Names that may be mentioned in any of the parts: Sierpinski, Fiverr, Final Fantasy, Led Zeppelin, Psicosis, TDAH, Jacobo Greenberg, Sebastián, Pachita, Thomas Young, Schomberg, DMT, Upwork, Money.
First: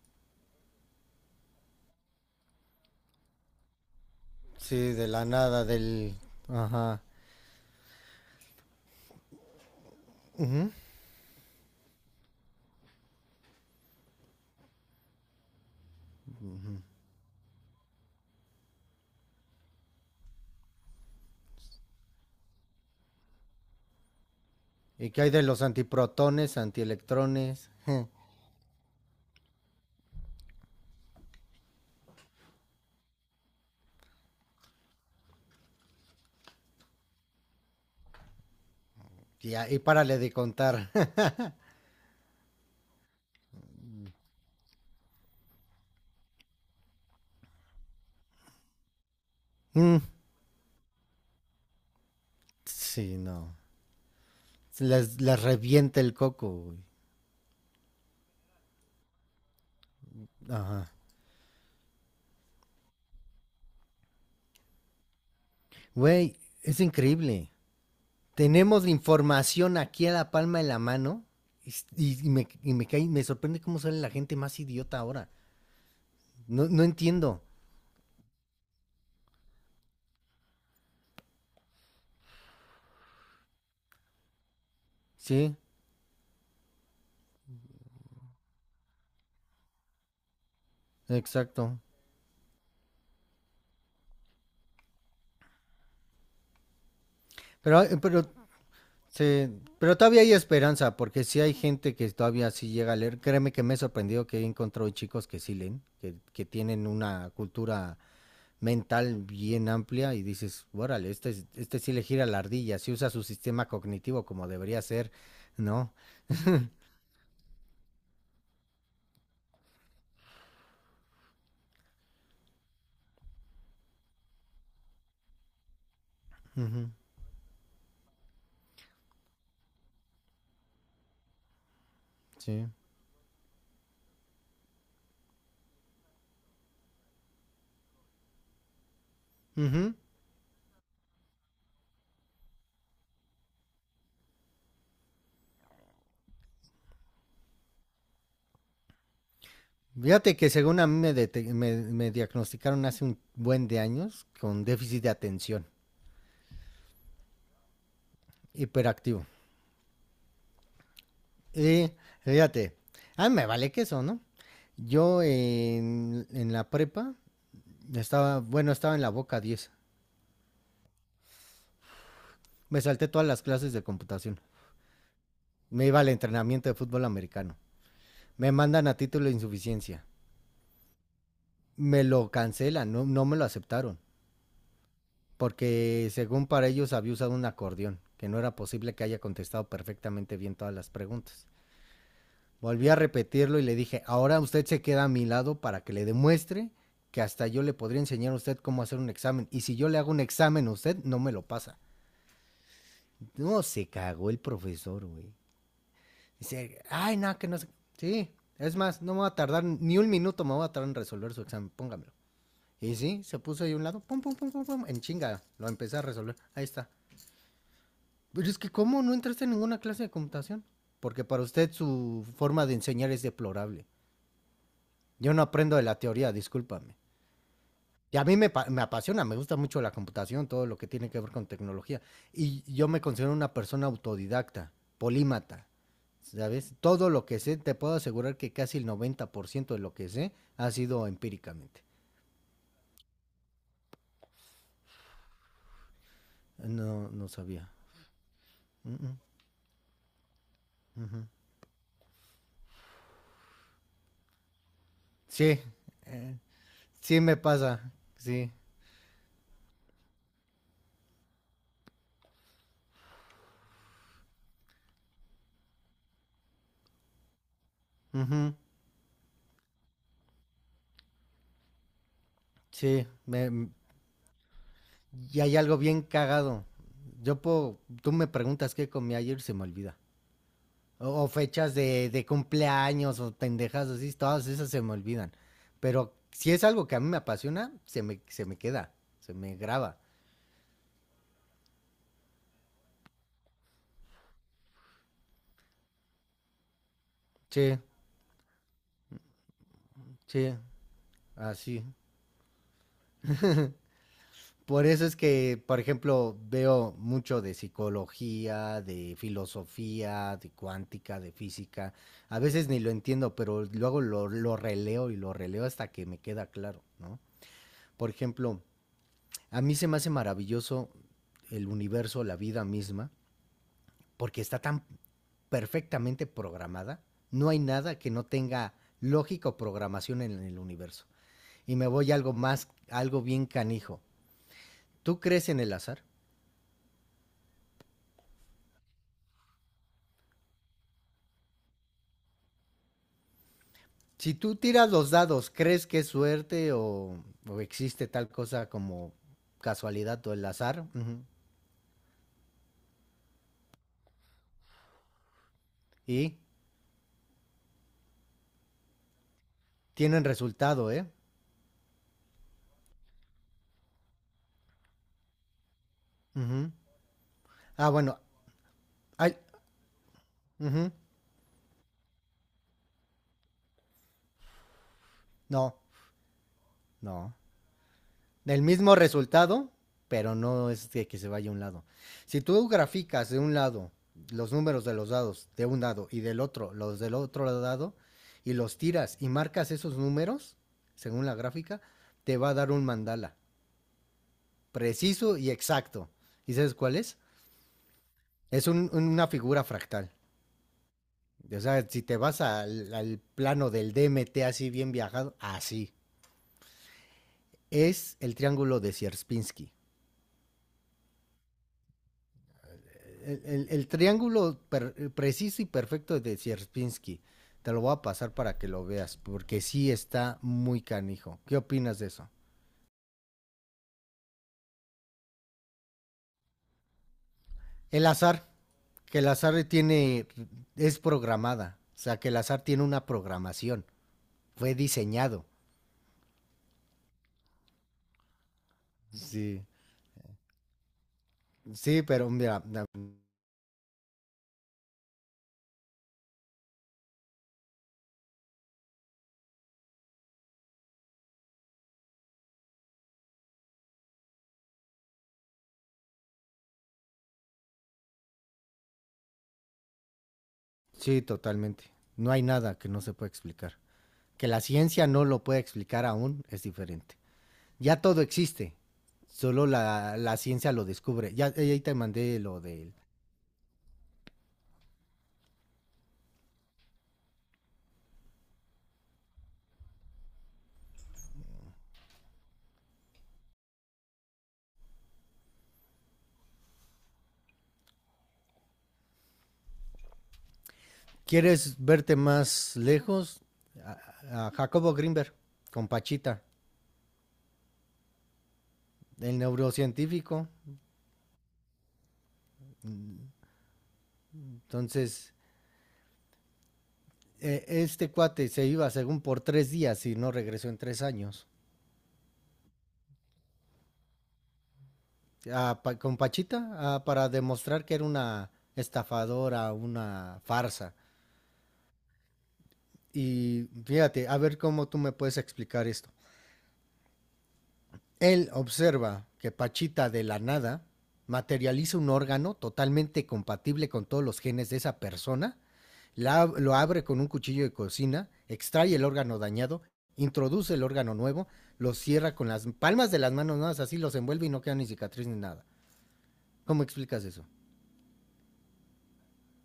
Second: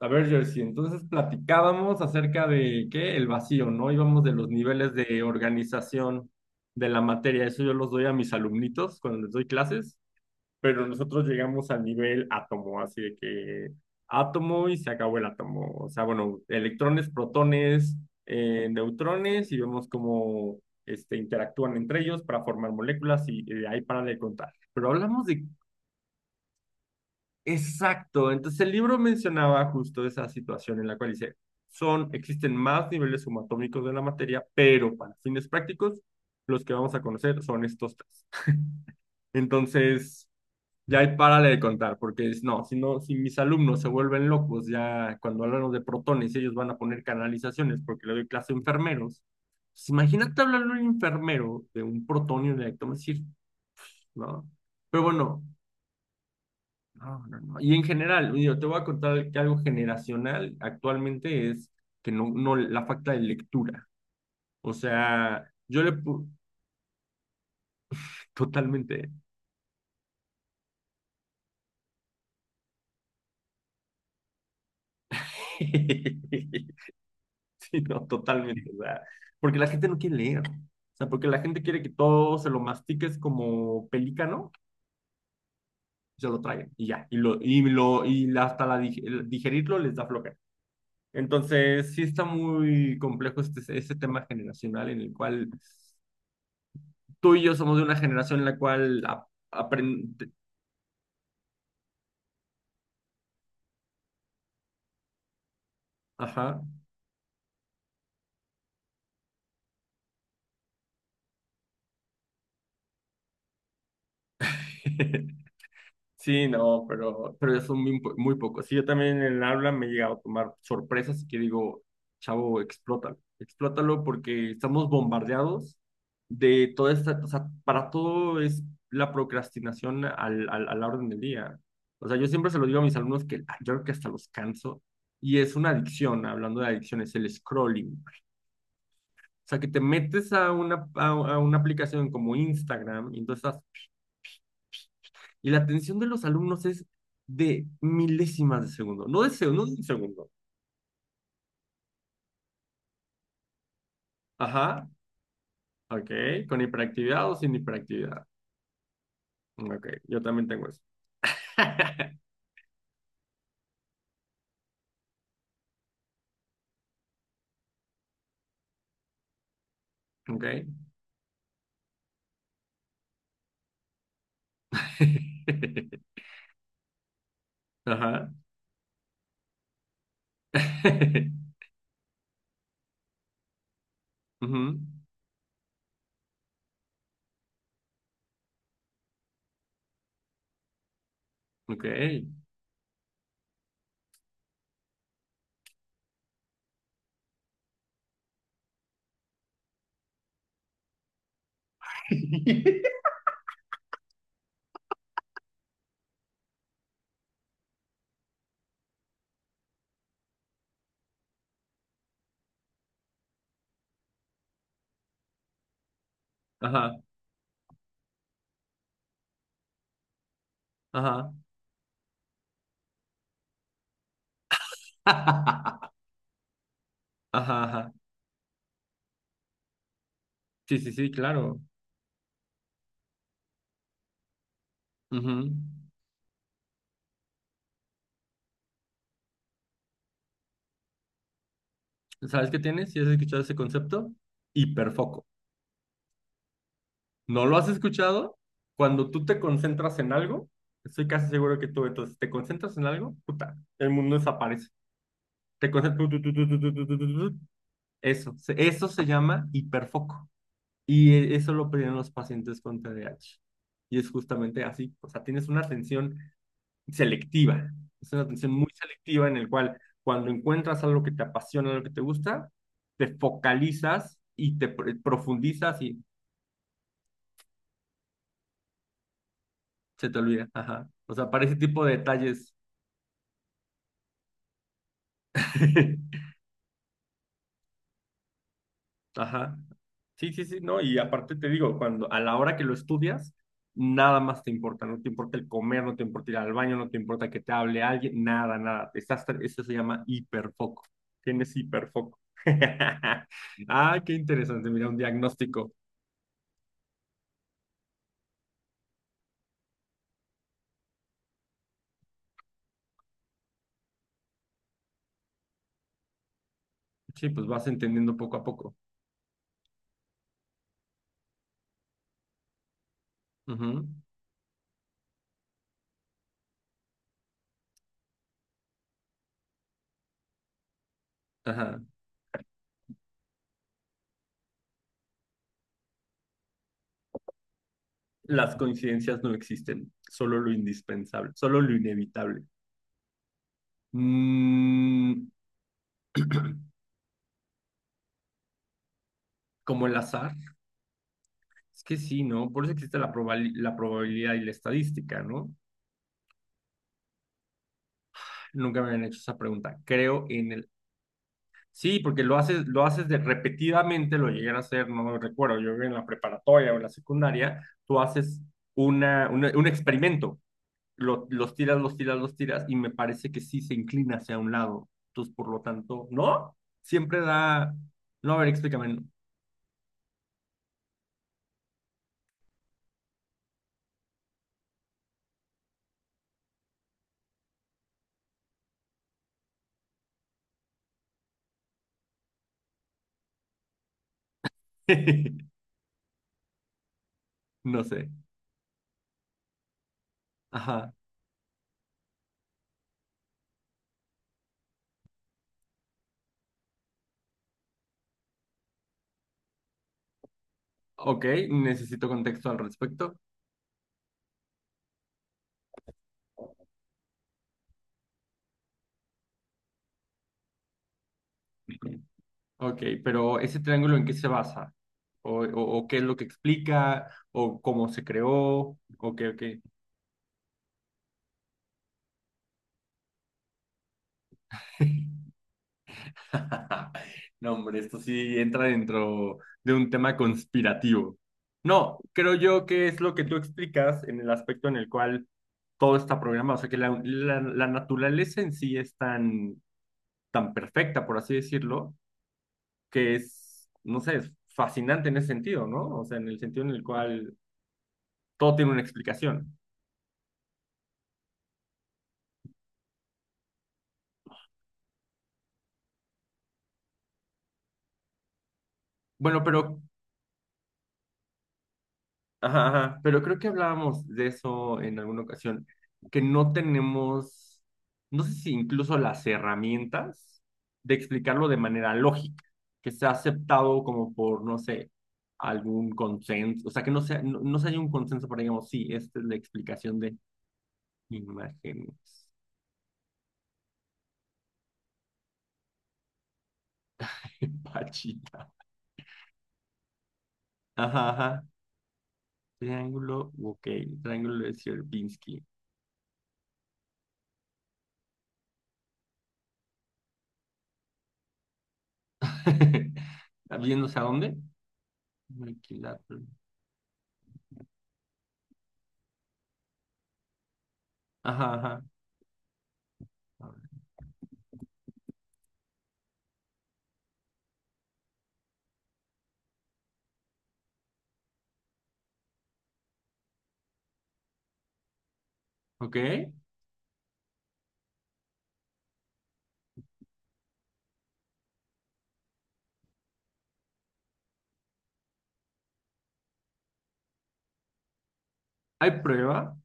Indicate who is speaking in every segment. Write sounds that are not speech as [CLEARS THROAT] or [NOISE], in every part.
Speaker 1: A ver, Jersey, entonces platicábamos acerca de qué, el vacío, ¿no? Íbamos de los
Speaker 2: Sí,
Speaker 1: niveles
Speaker 2: de
Speaker 1: de
Speaker 2: la nada,
Speaker 1: organización de la
Speaker 2: Ajá.
Speaker 1: materia, eso yo los doy a mis alumnitos cuando les doy clases, pero nosotros llegamos al nivel átomo, así de que átomo y se acabó el átomo, o sea, bueno, electrones, protones, neutrones y vemos cómo interactúan entre ellos para formar moléculas y de ahí para de contar. Pero
Speaker 2: ¿Y qué
Speaker 1: hablamos
Speaker 2: hay de
Speaker 1: de
Speaker 2: los antiprotones, antielectrones?
Speaker 1: exacto. Entonces el libro mencionaba justo esa situación en la cual dice, son, existen más niveles subatómicos de la materia, pero para fines prácticos, los que vamos a conocer son estos tres.
Speaker 2: Y ahí párale
Speaker 1: Entonces,
Speaker 2: de contar.
Speaker 1: ya ahí
Speaker 2: [LAUGHS]
Speaker 1: párale de contar, porque es, no, si no, si mis alumnos se vuelven locos, ya cuando hablamos de protones, ellos van a poner canalizaciones porque le doy clase a enfermeros. Pues
Speaker 2: Mm,
Speaker 1: imagínate hablarle a un enfermero de un protonio de
Speaker 2: sí,
Speaker 1: decir,
Speaker 2: no.
Speaker 1: ¿no? Pero
Speaker 2: Les
Speaker 1: bueno,
Speaker 2: revienta el coco, güey.
Speaker 1: no, no, no. Y en general, yo te voy a contar que algo generacional
Speaker 2: Ajá.
Speaker 1: actualmente es que no, no, la falta de lectura. O sea, yo le pu-
Speaker 2: Güey, es increíble. Tenemos la
Speaker 1: totalmente,
Speaker 2: información aquí a la palma de la mano me sorprende cómo sale la gente más idiota ahora.
Speaker 1: [LAUGHS]
Speaker 2: No,
Speaker 1: sí,
Speaker 2: no entiendo.
Speaker 1: no, totalmente, o sea, porque la gente no quiere leer. O sea, porque la gente quiere que todo se lo mastiques como pelícano,
Speaker 2: Sí,
Speaker 1: se lo traguen y ya, y lo, y la- hasta la dig- el digerirlo les da flojera.
Speaker 2: exacto.
Speaker 1: Entonces, sí está muy complejo este tema generacional en el cual tú y yo somos de
Speaker 2: Pero,
Speaker 1: una
Speaker 2: pero
Speaker 1: generación en la cual
Speaker 2: sí, pero todavía
Speaker 1: aprende...
Speaker 2: hay esperanza, porque sí hay gente que todavía sí llega a leer. Créeme que me he sorprendido que he encontrado chicos que sí leen, que
Speaker 1: Ajá.
Speaker 2: tienen una cultura mental bien amplia y dices, órale, este sí le gira la ardilla, sí usa su sistema cognitivo como debería ser,
Speaker 1: [LAUGHS]
Speaker 2: ¿no?
Speaker 1: Sí, no, pero ya son muy, po- muy pocos. Sí, yo también en el aula me he llegado a tomar sorpresas y que digo, chavo, explótalo. Explótalo porque estamos bombardeados de
Speaker 2: Ujú,
Speaker 1: toda esta, o sea, para todo es la procrastinación a la orden del día. O sea, yo siempre se
Speaker 2: sí.
Speaker 1: lo digo a mis alumnos que yo creo que hasta los canso y es una adicción, hablando de adicciones, el scrolling. O sea, que te
Speaker 2: Ujú.
Speaker 1: metes a una, a una aplicación como Instagram y entonces estás- y la atención de los alumnos es de milésimas de segundo, no de segundo, no de segundo.
Speaker 2: Fíjate que según a mí me, dete- me me diagnosticaron hace un buen de años con
Speaker 1: Ajá,
Speaker 2: déficit de atención,
Speaker 1: ok, con hiperactividad o sin hiperactividad.
Speaker 2: hiperactivo.
Speaker 1: Ok, yo también tengo eso.
Speaker 2: Sí,
Speaker 1: [LAUGHS]
Speaker 2: fíjate. A mí me vale queso, ¿no? Yo en la prepa estaba, bueno, estaba en la Boca diez.
Speaker 1: Ok.
Speaker 2: Me salté todas las clases de computación. Me iba al
Speaker 1: [LAUGHS]
Speaker 2: entrenamiento de fútbol americano.
Speaker 1: Ajá.
Speaker 2: Me mandan a título de insuficiencia.
Speaker 1: [LAUGHS]
Speaker 2: Me lo cancelan, no, no me lo aceptaron.
Speaker 1: Ujú,
Speaker 2: Porque según para ellos había usado un acordeón, que no era posible que haya contestado perfectamente bien todas las preguntas.
Speaker 1: ok.
Speaker 2: Volví a repetirlo y le dije, ahora usted se queda a mi lado para que le demuestre que hasta yo le podría enseñar a usted cómo hacer un examen. Y si yo le hago un examen a usted, no me lo pasa.
Speaker 1: [LAUGHS]
Speaker 2: No, se cagó el profesor, güey. Dice, ay, no, que no sé. Sí, es más, no me va a tardar ni un minuto, me va a tardar en resolver su examen, póngamelo. Y sí, se puso ahí a un lado, pum, pum, pum, pum, pum, en chinga, lo empecé a resolver. Ahí está.
Speaker 1: Ajá,
Speaker 2: Pero es que, ¿cómo no entraste en ninguna clase de computación? Porque
Speaker 1: ajá.
Speaker 2: para usted su forma de enseñar es deplorable.
Speaker 1: [LAUGHS]
Speaker 2: Yo no aprendo de
Speaker 1: Ajá,
Speaker 2: la teoría, discúlpame.
Speaker 1: ajá.
Speaker 2: Y a mí me apasiona, me gusta mucho la computación, todo
Speaker 1: Sí,
Speaker 2: lo que
Speaker 1: sí, sí,
Speaker 2: tiene que ver con
Speaker 1: claro.
Speaker 2: tecnología. Y yo me considero una persona autodidacta,
Speaker 1: Ujú.
Speaker 2: polímata, ¿sabes? Todo lo que sé, te puedo asegurar que casi el 90% de lo que sé ha sido empíricamente.
Speaker 1: ¿Sabes qué tienes, si has escuchado ese concepto? Hiperfoco.
Speaker 2: No, no
Speaker 1: ¿No lo has
Speaker 2: sabía.
Speaker 1: escuchado?
Speaker 2: Mm,
Speaker 1: Cuando
Speaker 2: mm,
Speaker 1: tú te concentras en algo, estoy
Speaker 2: ujú.
Speaker 1: casi seguro que tú, entonces, te concentras en algo, puta, el mundo desaparece.
Speaker 2: Sí,
Speaker 1: Te concentras, tu, tu, tu,
Speaker 2: eh,
Speaker 1: tu, tu, tu, tu,
Speaker 2: sí
Speaker 1: tu, tu.
Speaker 2: me pasa,
Speaker 1: Eso,
Speaker 2: sí.
Speaker 1: eso se llama hiperfoco. Y eso lo piden los pacientes con TDAH. Y es justamente así, o sea, tienes una atención selectiva, es una atención
Speaker 2: Ujú,
Speaker 1: muy selectiva en el cual cuando encuentras algo que te apasiona, algo que te gusta,
Speaker 2: sí,
Speaker 1: te focalizas y te pr-
Speaker 2: y hay algo
Speaker 1: profundizas
Speaker 2: bien
Speaker 1: y
Speaker 2: cagado. Yo puedo, tú me preguntas qué comí ayer y se me olvida.
Speaker 1: se te olvida. Ajá.
Speaker 2: O,
Speaker 1: O
Speaker 2: o
Speaker 1: sea, para ese
Speaker 2: fechas
Speaker 1: tipo
Speaker 2: de,
Speaker 1: de
Speaker 2: de
Speaker 1: detalles
Speaker 2: cumpleaños o pendejas así, todas esas se me olvidan. Pero
Speaker 1: [LAUGHS]
Speaker 2: si es algo que a mí me apasiona, se me queda, se me
Speaker 1: ajá.
Speaker 2: graba.
Speaker 1: Sí, sí, sí, no, y aparte te digo, cuando a la hora que lo estudias, nada más te importa, no te importa el comer, no te importa ir al baño, no te importa que te
Speaker 2: Sí,
Speaker 1: hable alguien, nada, nada. Estás, tra- eso se llama
Speaker 2: sí,
Speaker 1: hiperfoco. Tienes
Speaker 2: así.
Speaker 1: hiperfoco. [LAUGHS] Ah, qué interesante,
Speaker 2: Por
Speaker 1: mira, un
Speaker 2: eso es que,
Speaker 1: diagnóstico.
Speaker 2: por ejemplo, veo mucho de psicología, de filosofía, de cuántica, de física. A veces ni lo entiendo, pero luego lo releo y lo releo hasta que me queda claro, ¿no?
Speaker 1: Sí, pues vas
Speaker 2: Por
Speaker 1: entendiendo poco a
Speaker 2: ejemplo,
Speaker 1: poco.
Speaker 2: a mí se me hace maravilloso el universo, la vida misma,
Speaker 1: Ujú.
Speaker 2: porque está tan perfectamente programada, no hay nada que no tenga lógica o programación en el universo. Y
Speaker 1: Ajá.
Speaker 2: me voy a algo más, algo bien canijo. ¿Tú crees en el azar?
Speaker 1: Las coincidencias no existen, solo lo indispensable, solo lo inevitable.
Speaker 2: Si tú tiras los
Speaker 1: Mm,
Speaker 2: dados, ¿crees que es suerte o existe tal cosa como
Speaker 1: Como el
Speaker 2: casualidad o
Speaker 1: azar.
Speaker 2: el azar? Ujú.
Speaker 1: Es que sí, ¿no? Por eso existe la la probabilidad y la estadística, ¿no?
Speaker 2: Y
Speaker 1: Nunca me habían hecho esa pregunta.
Speaker 2: tienen
Speaker 1: Creo en el...
Speaker 2: resultado, ¿eh?
Speaker 1: Sí, porque lo haces de repetidamente, lo llegué a hacer, no lo recuerdo, yo en la
Speaker 2: Ujú.
Speaker 1: preparatoria o en la secundaria,
Speaker 2: Ah,
Speaker 1: tú
Speaker 2: bueno,
Speaker 1: haces una,
Speaker 2: hay-
Speaker 1: una- un experimento,
Speaker 2: ujú.
Speaker 1: los tiras, los tiras, los tiras, y me parece que sí se inclina hacia un lado. Entonces, por lo
Speaker 2: No,
Speaker 1: tanto, ¿no? Siempre
Speaker 2: no.
Speaker 1: da... No, a ver,
Speaker 2: El mismo
Speaker 1: explícame.
Speaker 2: resultado, pero no es que se vaya a un lado. Si tú graficas de un lado los números de los dados de un lado y del otro los del otro lado y los tiras y marcas esos números, según la gráfica, te va a dar un mandala preciso y
Speaker 1: [LAUGHS]
Speaker 2: exacto. ¿Y sabes cuál es?
Speaker 1: No sé.
Speaker 2: Es una figura fractal.
Speaker 1: Ajá.
Speaker 2: O sea, si te vas al plano del DMT así bien viajado, así. Es el triángulo de Sierpinski.
Speaker 1: Ok, necesito contexto al respecto.
Speaker 2: El triángulo preciso y perfecto de Sierpinski. Te lo voy a pasar para que lo veas, porque sí está muy canijo. ¿Qué opinas de eso?
Speaker 1: Ok, pero ese triángulo ¿en qué se basa? ¿O qué es lo que explica? ¿O cómo se
Speaker 2: El azar,
Speaker 1: creó? ¿O
Speaker 2: que
Speaker 1: qué,
Speaker 2: el
Speaker 1: o qué?
Speaker 2: azar tiene, es programada, o sea, que el azar tiene una programación, fue
Speaker 1: [LAUGHS]
Speaker 2: diseñado.
Speaker 1: No, hombre, esto sí entra dentro
Speaker 2: Sí,
Speaker 1: de un tema conspirativo. No,
Speaker 2: sí, pero
Speaker 1: creo
Speaker 2: mira,
Speaker 1: yo que es lo que tú explicas en el aspecto en el cual todo está programado. O sea, que la naturaleza en sí es tan, tan perfecta, por así decirlo, que es, no sé, es fascinante en ese sentido, ¿no? O sea, en el sentido en el cual todo tiene una explicación.
Speaker 2: sí, totalmente. No hay nada que no se pueda explicar. Que la ciencia no lo pueda explicar aún es diferente. Ya todo existe.
Speaker 1: Bueno,
Speaker 2: Solo
Speaker 1: pero,
Speaker 2: la ciencia lo descubre. Ya ahí te mandé lo
Speaker 1: ajá,
Speaker 2: de...
Speaker 1: ajá, pero creo que hablábamos de eso en alguna ocasión, que no tenemos, no sé si incluso las herramientas de explicarlo de manera lógica, que sea aceptado como por, no sé, algún consenso, o sea, que no sea, no, no se haya un consenso para, digamos, sí, esta es la explicación de
Speaker 2: ¿Quieres verte
Speaker 1: imágenes.
Speaker 2: más lejos? A Jacobo Greenberg, con Pachita,
Speaker 1: [LAUGHS] Pachita.
Speaker 2: el neurocientífico.
Speaker 1: Ajá, ajá. Triángulo, ok, triángulo de
Speaker 2: Entonces,
Speaker 1: Sierpinski.
Speaker 2: este cuate se iba según por 3 días y no regresó en 3 años.
Speaker 1: [LAUGHS] ¿Viéndose a dónde?
Speaker 2: Con
Speaker 1: Equilatero.
Speaker 2: Pachita para demostrar que era una estafadora, una farsa.
Speaker 1: Ajá, ajá.
Speaker 2: Y fíjate, a ver cómo tú me puedes explicar esto. Él observa que Pachita de la nada materializa un órgano totalmente compatible con todos los genes de esa persona,
Speaker 1: ¿Ok?
Speaker 2: lo abre con un cuchillo de cocina, extrae el órgano dañado, introduce el órgano nuevo, lo cierra con las palmas de las manos, nada más así los envuelve y no queda ni cicatriz ni nada. ¿Cómo explicas eso?
Speaker 1: ¿Hay prueba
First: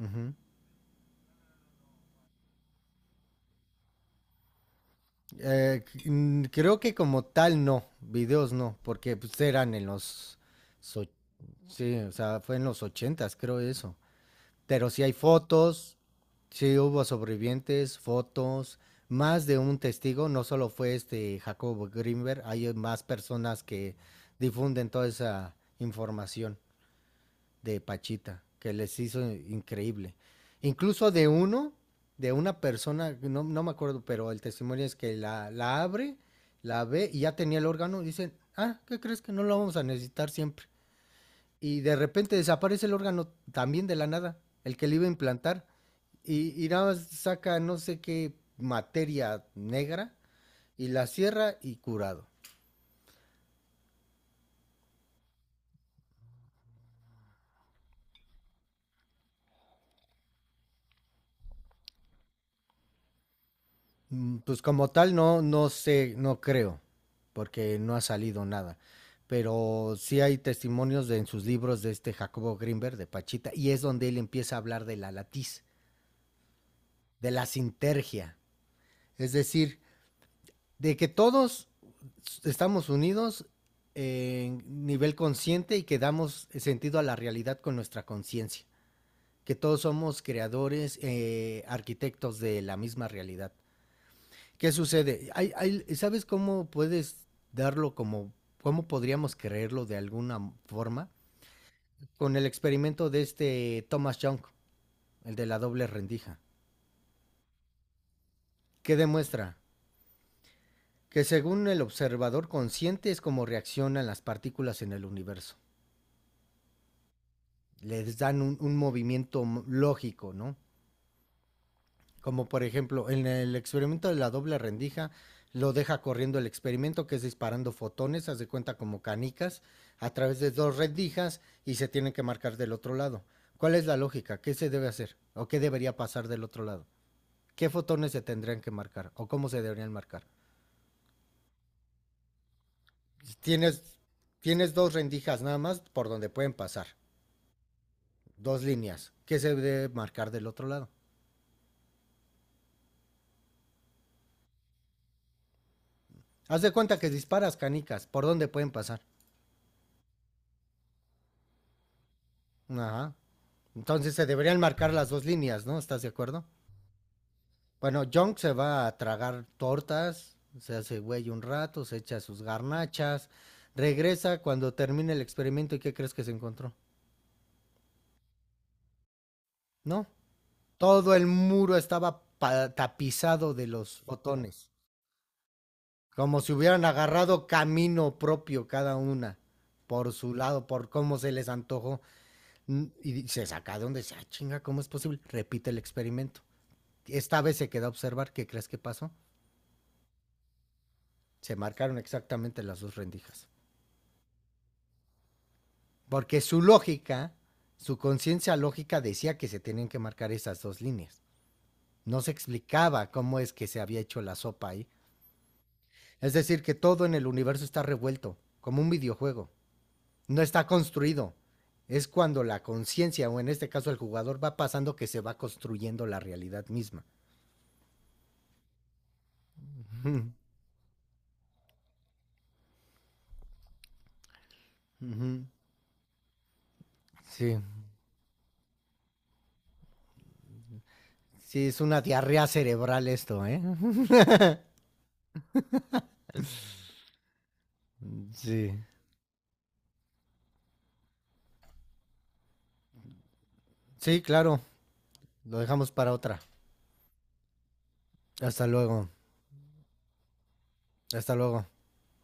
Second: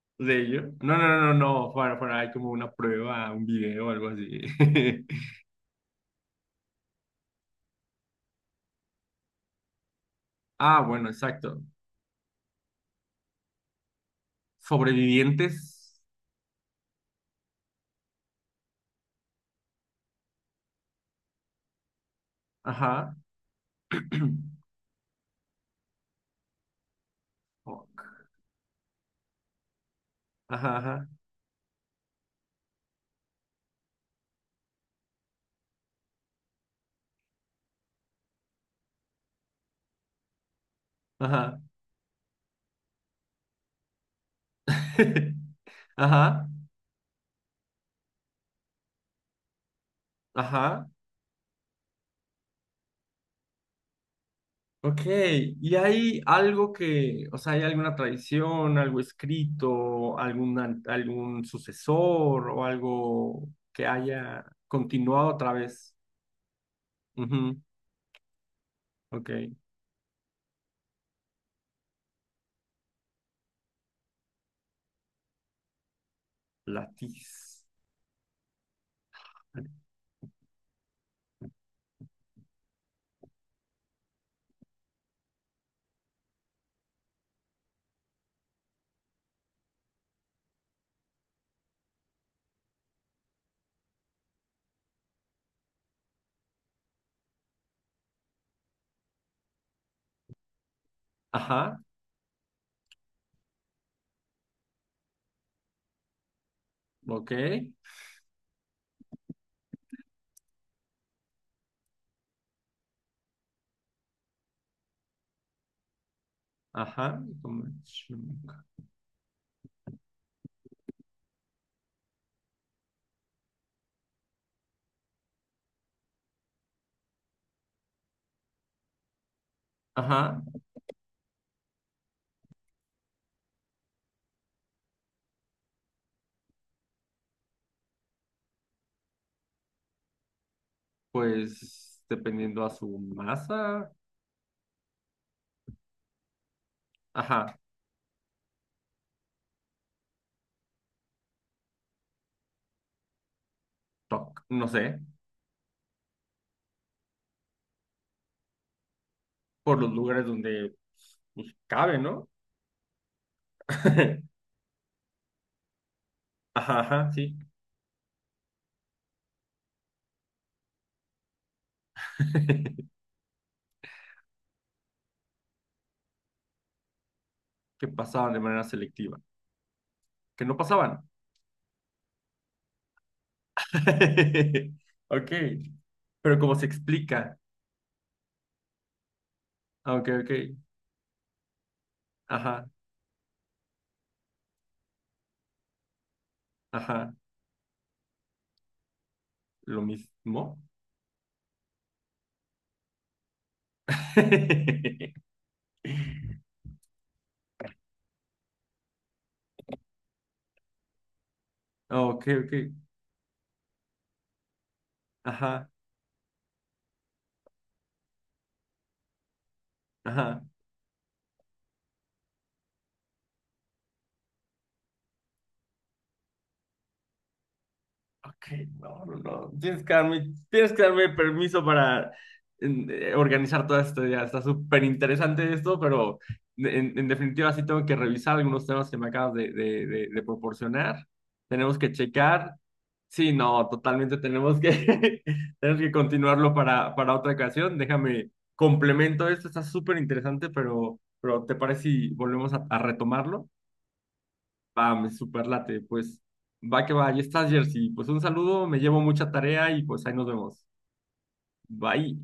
Speaker 2: Ujú.
Speaker 1: de ello? No, no, no, no, no, fuera, fuera, hay como una prueba, un video o algo así. [LAUGHS]
Speaker 2: Eh, creo que como tal no, videos no, porque pues, eran en los...
Speaker 1: Ah, bueno,
Speaker 2: so-
Speaker 1: exacto.
Speaker 2: sí, o sea, fue en los ochentas, creo eso. Pero si hay
Speaker 1: Sobrevivientes.
Speaker 2: fotos, si hubo sobrevivientes, fotos, más de un testigo, no solo fue este Jacobo Greenberg, hay más
Speaker 1: Ajá.
Speaker 2: personas que
Speaker 1: [CLEARS THROAT]
Speaker 2: difunden toda esa información de
Speaker 1: Fuck.
Speaker 2: Pachita, que les hizo increíble.
Speaker 1: Ajá, ajá,
Speaker 2: Incluso de uno, de una persona, no, no me acuerdo, pero el testimonio es que la abre, la ve y ya tenía el órgano, dicen, ah, ¿qué crees que no lo vamos a necesitar siempre?
Speaker 1: ajá.
Speaker 2: Y de repente desaparece el órgano también de la nada, el que le iba a
Speaker 1: [LAUGHS]
Speaker 2: implantar,
Speaker 1: Ajá,
Speaker 2: y nada más saca no sé qué materia negra
Speaker 1: ajá.
Speaker 2: y la cierra y curado.
Speaker 1: Ok, ¿y hay algo que, o sea, hay alguna tradición, algo escrito, algún sucesor o algo que
Speaker 2: Mm.
Speaker 1: haya
Speaker 2: Pues como tal
Speaker 1: continuado
Speaker 2: no,
Speaker 1: otra
Speaker 2: no
Speaker 1: vez?
Speaker 2: sé, no creo,
Speaker 1: Ujú,
Speaker 2: porque no ha salido nada.
Speaker 1: ok.
Speaker 2: Pero sí hay testimonios en sus libros de este Jacobo Greenberg, de Pachita, y es donde él empieza a hablar de la latiz, de la
Speaker 1: Latiz.
Speaker 2: sintergia. Es decir, de que todos estamos unidos en nivel consciente y que damos sentido a la realidad con nuestra conciencia, que todos somos creadores, arquitectos de la misma realidad. ¿Qué sucede? ¿Sabes cómo puedes darlo como, cómo podríamos creerlo de alguna forma?
Speaker 1: Ajá,
Speaker 2: Con el experimento de este Thomas Young, el de la doble rendija.
Speaker 1: ok.
Speaker 2: ¿Qué demuestra? Que según el observador consciente es como reaccionan las partículas en el universo.
Speaker 1: Ajá. Como
Speaker 2: Les dan un movimiento lógico, ¿no? Como por ejemplo, en el experimento de la doble rendija, lo deja corriendo el experimento, que es disparando fotones, haz de cuenta como canicas, a través
Speaker 1: ajá,
Speaker 2: de dos rendijas y se tienen que marcar del otro lado. ¿Cuál es la lógica? ¿Qué se debe hacer? ¿O qué debería pasar del otro lado? ¿Qué fotones se tendrían que marcar? ¿O cómo se deberían marcar?
Speaker 1: pues dependiendo a su
Speaker 2: Tienes,
Speaker 1: masa.
Speaker 2: tienes dos rendijas nada más por donde pueden pasar,
Speaker 1: Ajá,
Speaker 2: dos líneas. ¿Qué se debe marcar del otro lado?
Speaker 1: toc, no sé,
Speaker 2: Haz de cuenta que disparas canicas, ¿por dónde pueden pasar?
Speaker 1: por los lugares donde pues, cabe, ¿no?
Speaker 2: Ajá. Entonces se
Speaker 1: [LAUGHS]
Speaker 2: deberían marcar las dos líneas, ¿no? ¿Estás de acuerdo?
Speaker 1: Ajá, ajá, sí.
Speaker 2: Bueno, Junk se va a tragar tortas, se hace güey un rato, se echa sus
Speaker 1: [LAUGHS]
Speaker 2: garnachas, regresa cuando termine el experimento y ¿qué crees que se encontró?
Speaker 1: Que pasaban de manera selectiva.
Speaker 2: No,
Speaker 1: Que no pasaban.
Speaker 2: todo el muro estaba tapizado de los fotones,
Speaker 1: [LAUGHS] Ok, pero
Speaker 2: como si
Speaker 1: como se
Speaker 2: hubieran
Speaker 1: explica.
Speaker 2: agarrado camino propio cada una,
Speaker 1: Ah, ok,
Speaker 2: por
Speaker 1: ok.
Speaker 2: su lado, por cómo se les antojó.
Speaker 1: Ajá,
Speaker 2: Mm. Y se saca de donde dice, ah, chinga, ¿cómo es posible? Repite el experimento.
Speaker 1: ajá.
Speaker 2: Esta vez se queda a observar, ¿qué crees que pasó?
Speaker 1: Lo mismo.
Speaker 2: Se marcaron exactamente las dos rendijas.
Speaker 1: [LAUGHS]
Speaker 2: Porque su lógica, su conciencia lógica decía que se tenían que marcar esas dos líneas. No
Speaker 1: Ok,
Speaker 2: se
Speaker 1: ok.
Speaker 2: explicaba cómo es que se había hecho la sopa ahí.
Speaker 1: Ajá,
Speaker 2: Es decir, que todo en el universo está revuelto, como un videojuego. No
Speaker 1: ajá.
Speaker 2: está construido. Es cuando la conciencia, o en este caso el jugador, va pasando que se va construyendo la realidad misma.
Speaker 1: Ok, no, no, no. Tienes que darme,
Speaker 2: [LAUGHS]
Speaker 1: tienes que darme permiso para organizar todo esto. Ya está súper
Speaker 2: Ujú.
Speaker 1: interesante esto, pero en definitiva
Speaker 2: Sí.
Speaker 1: sí tengo que revisar algunos temas que me acabas de proporcionar.
Speaker 2: Sí,
Speaker 1: Tenemos
Speaker 2: es
Speaker 1: que
Speaker 2: una diarrea
Speaker 1: checar.
Speaker 2: cerebral
Speaker 1: Sí,
Speaker 2: esto, ¿eh?
Speaker 1: no, totalmente tenemos que, [LAUGHS] tenemos que continuarlo para otra ocasión. Déjame,
Speaker 2: Sí.
Speaker 1: complemento esto, está súper interesante, pero ¿te parece si volvemos a retomarlo?
Speaker 2: Sí, claro.
Speaker 1: Va, me super
Speaker 2: Lo
Speaker 1: late,
Speaker 2: dejamos para
Speaker 1: pues
Speaker 2: otra.
Speaker 1: va que va, ya estás, Jersey. Pues un saludo,
Speaker 2: Hasta
Speaker 1: me llevo
Speaker 2: luego.
Speaker 1: mucha tarea y pues ahí nos vemos.
Speaker 2: Hasta luego.
Speaker 1: Bye.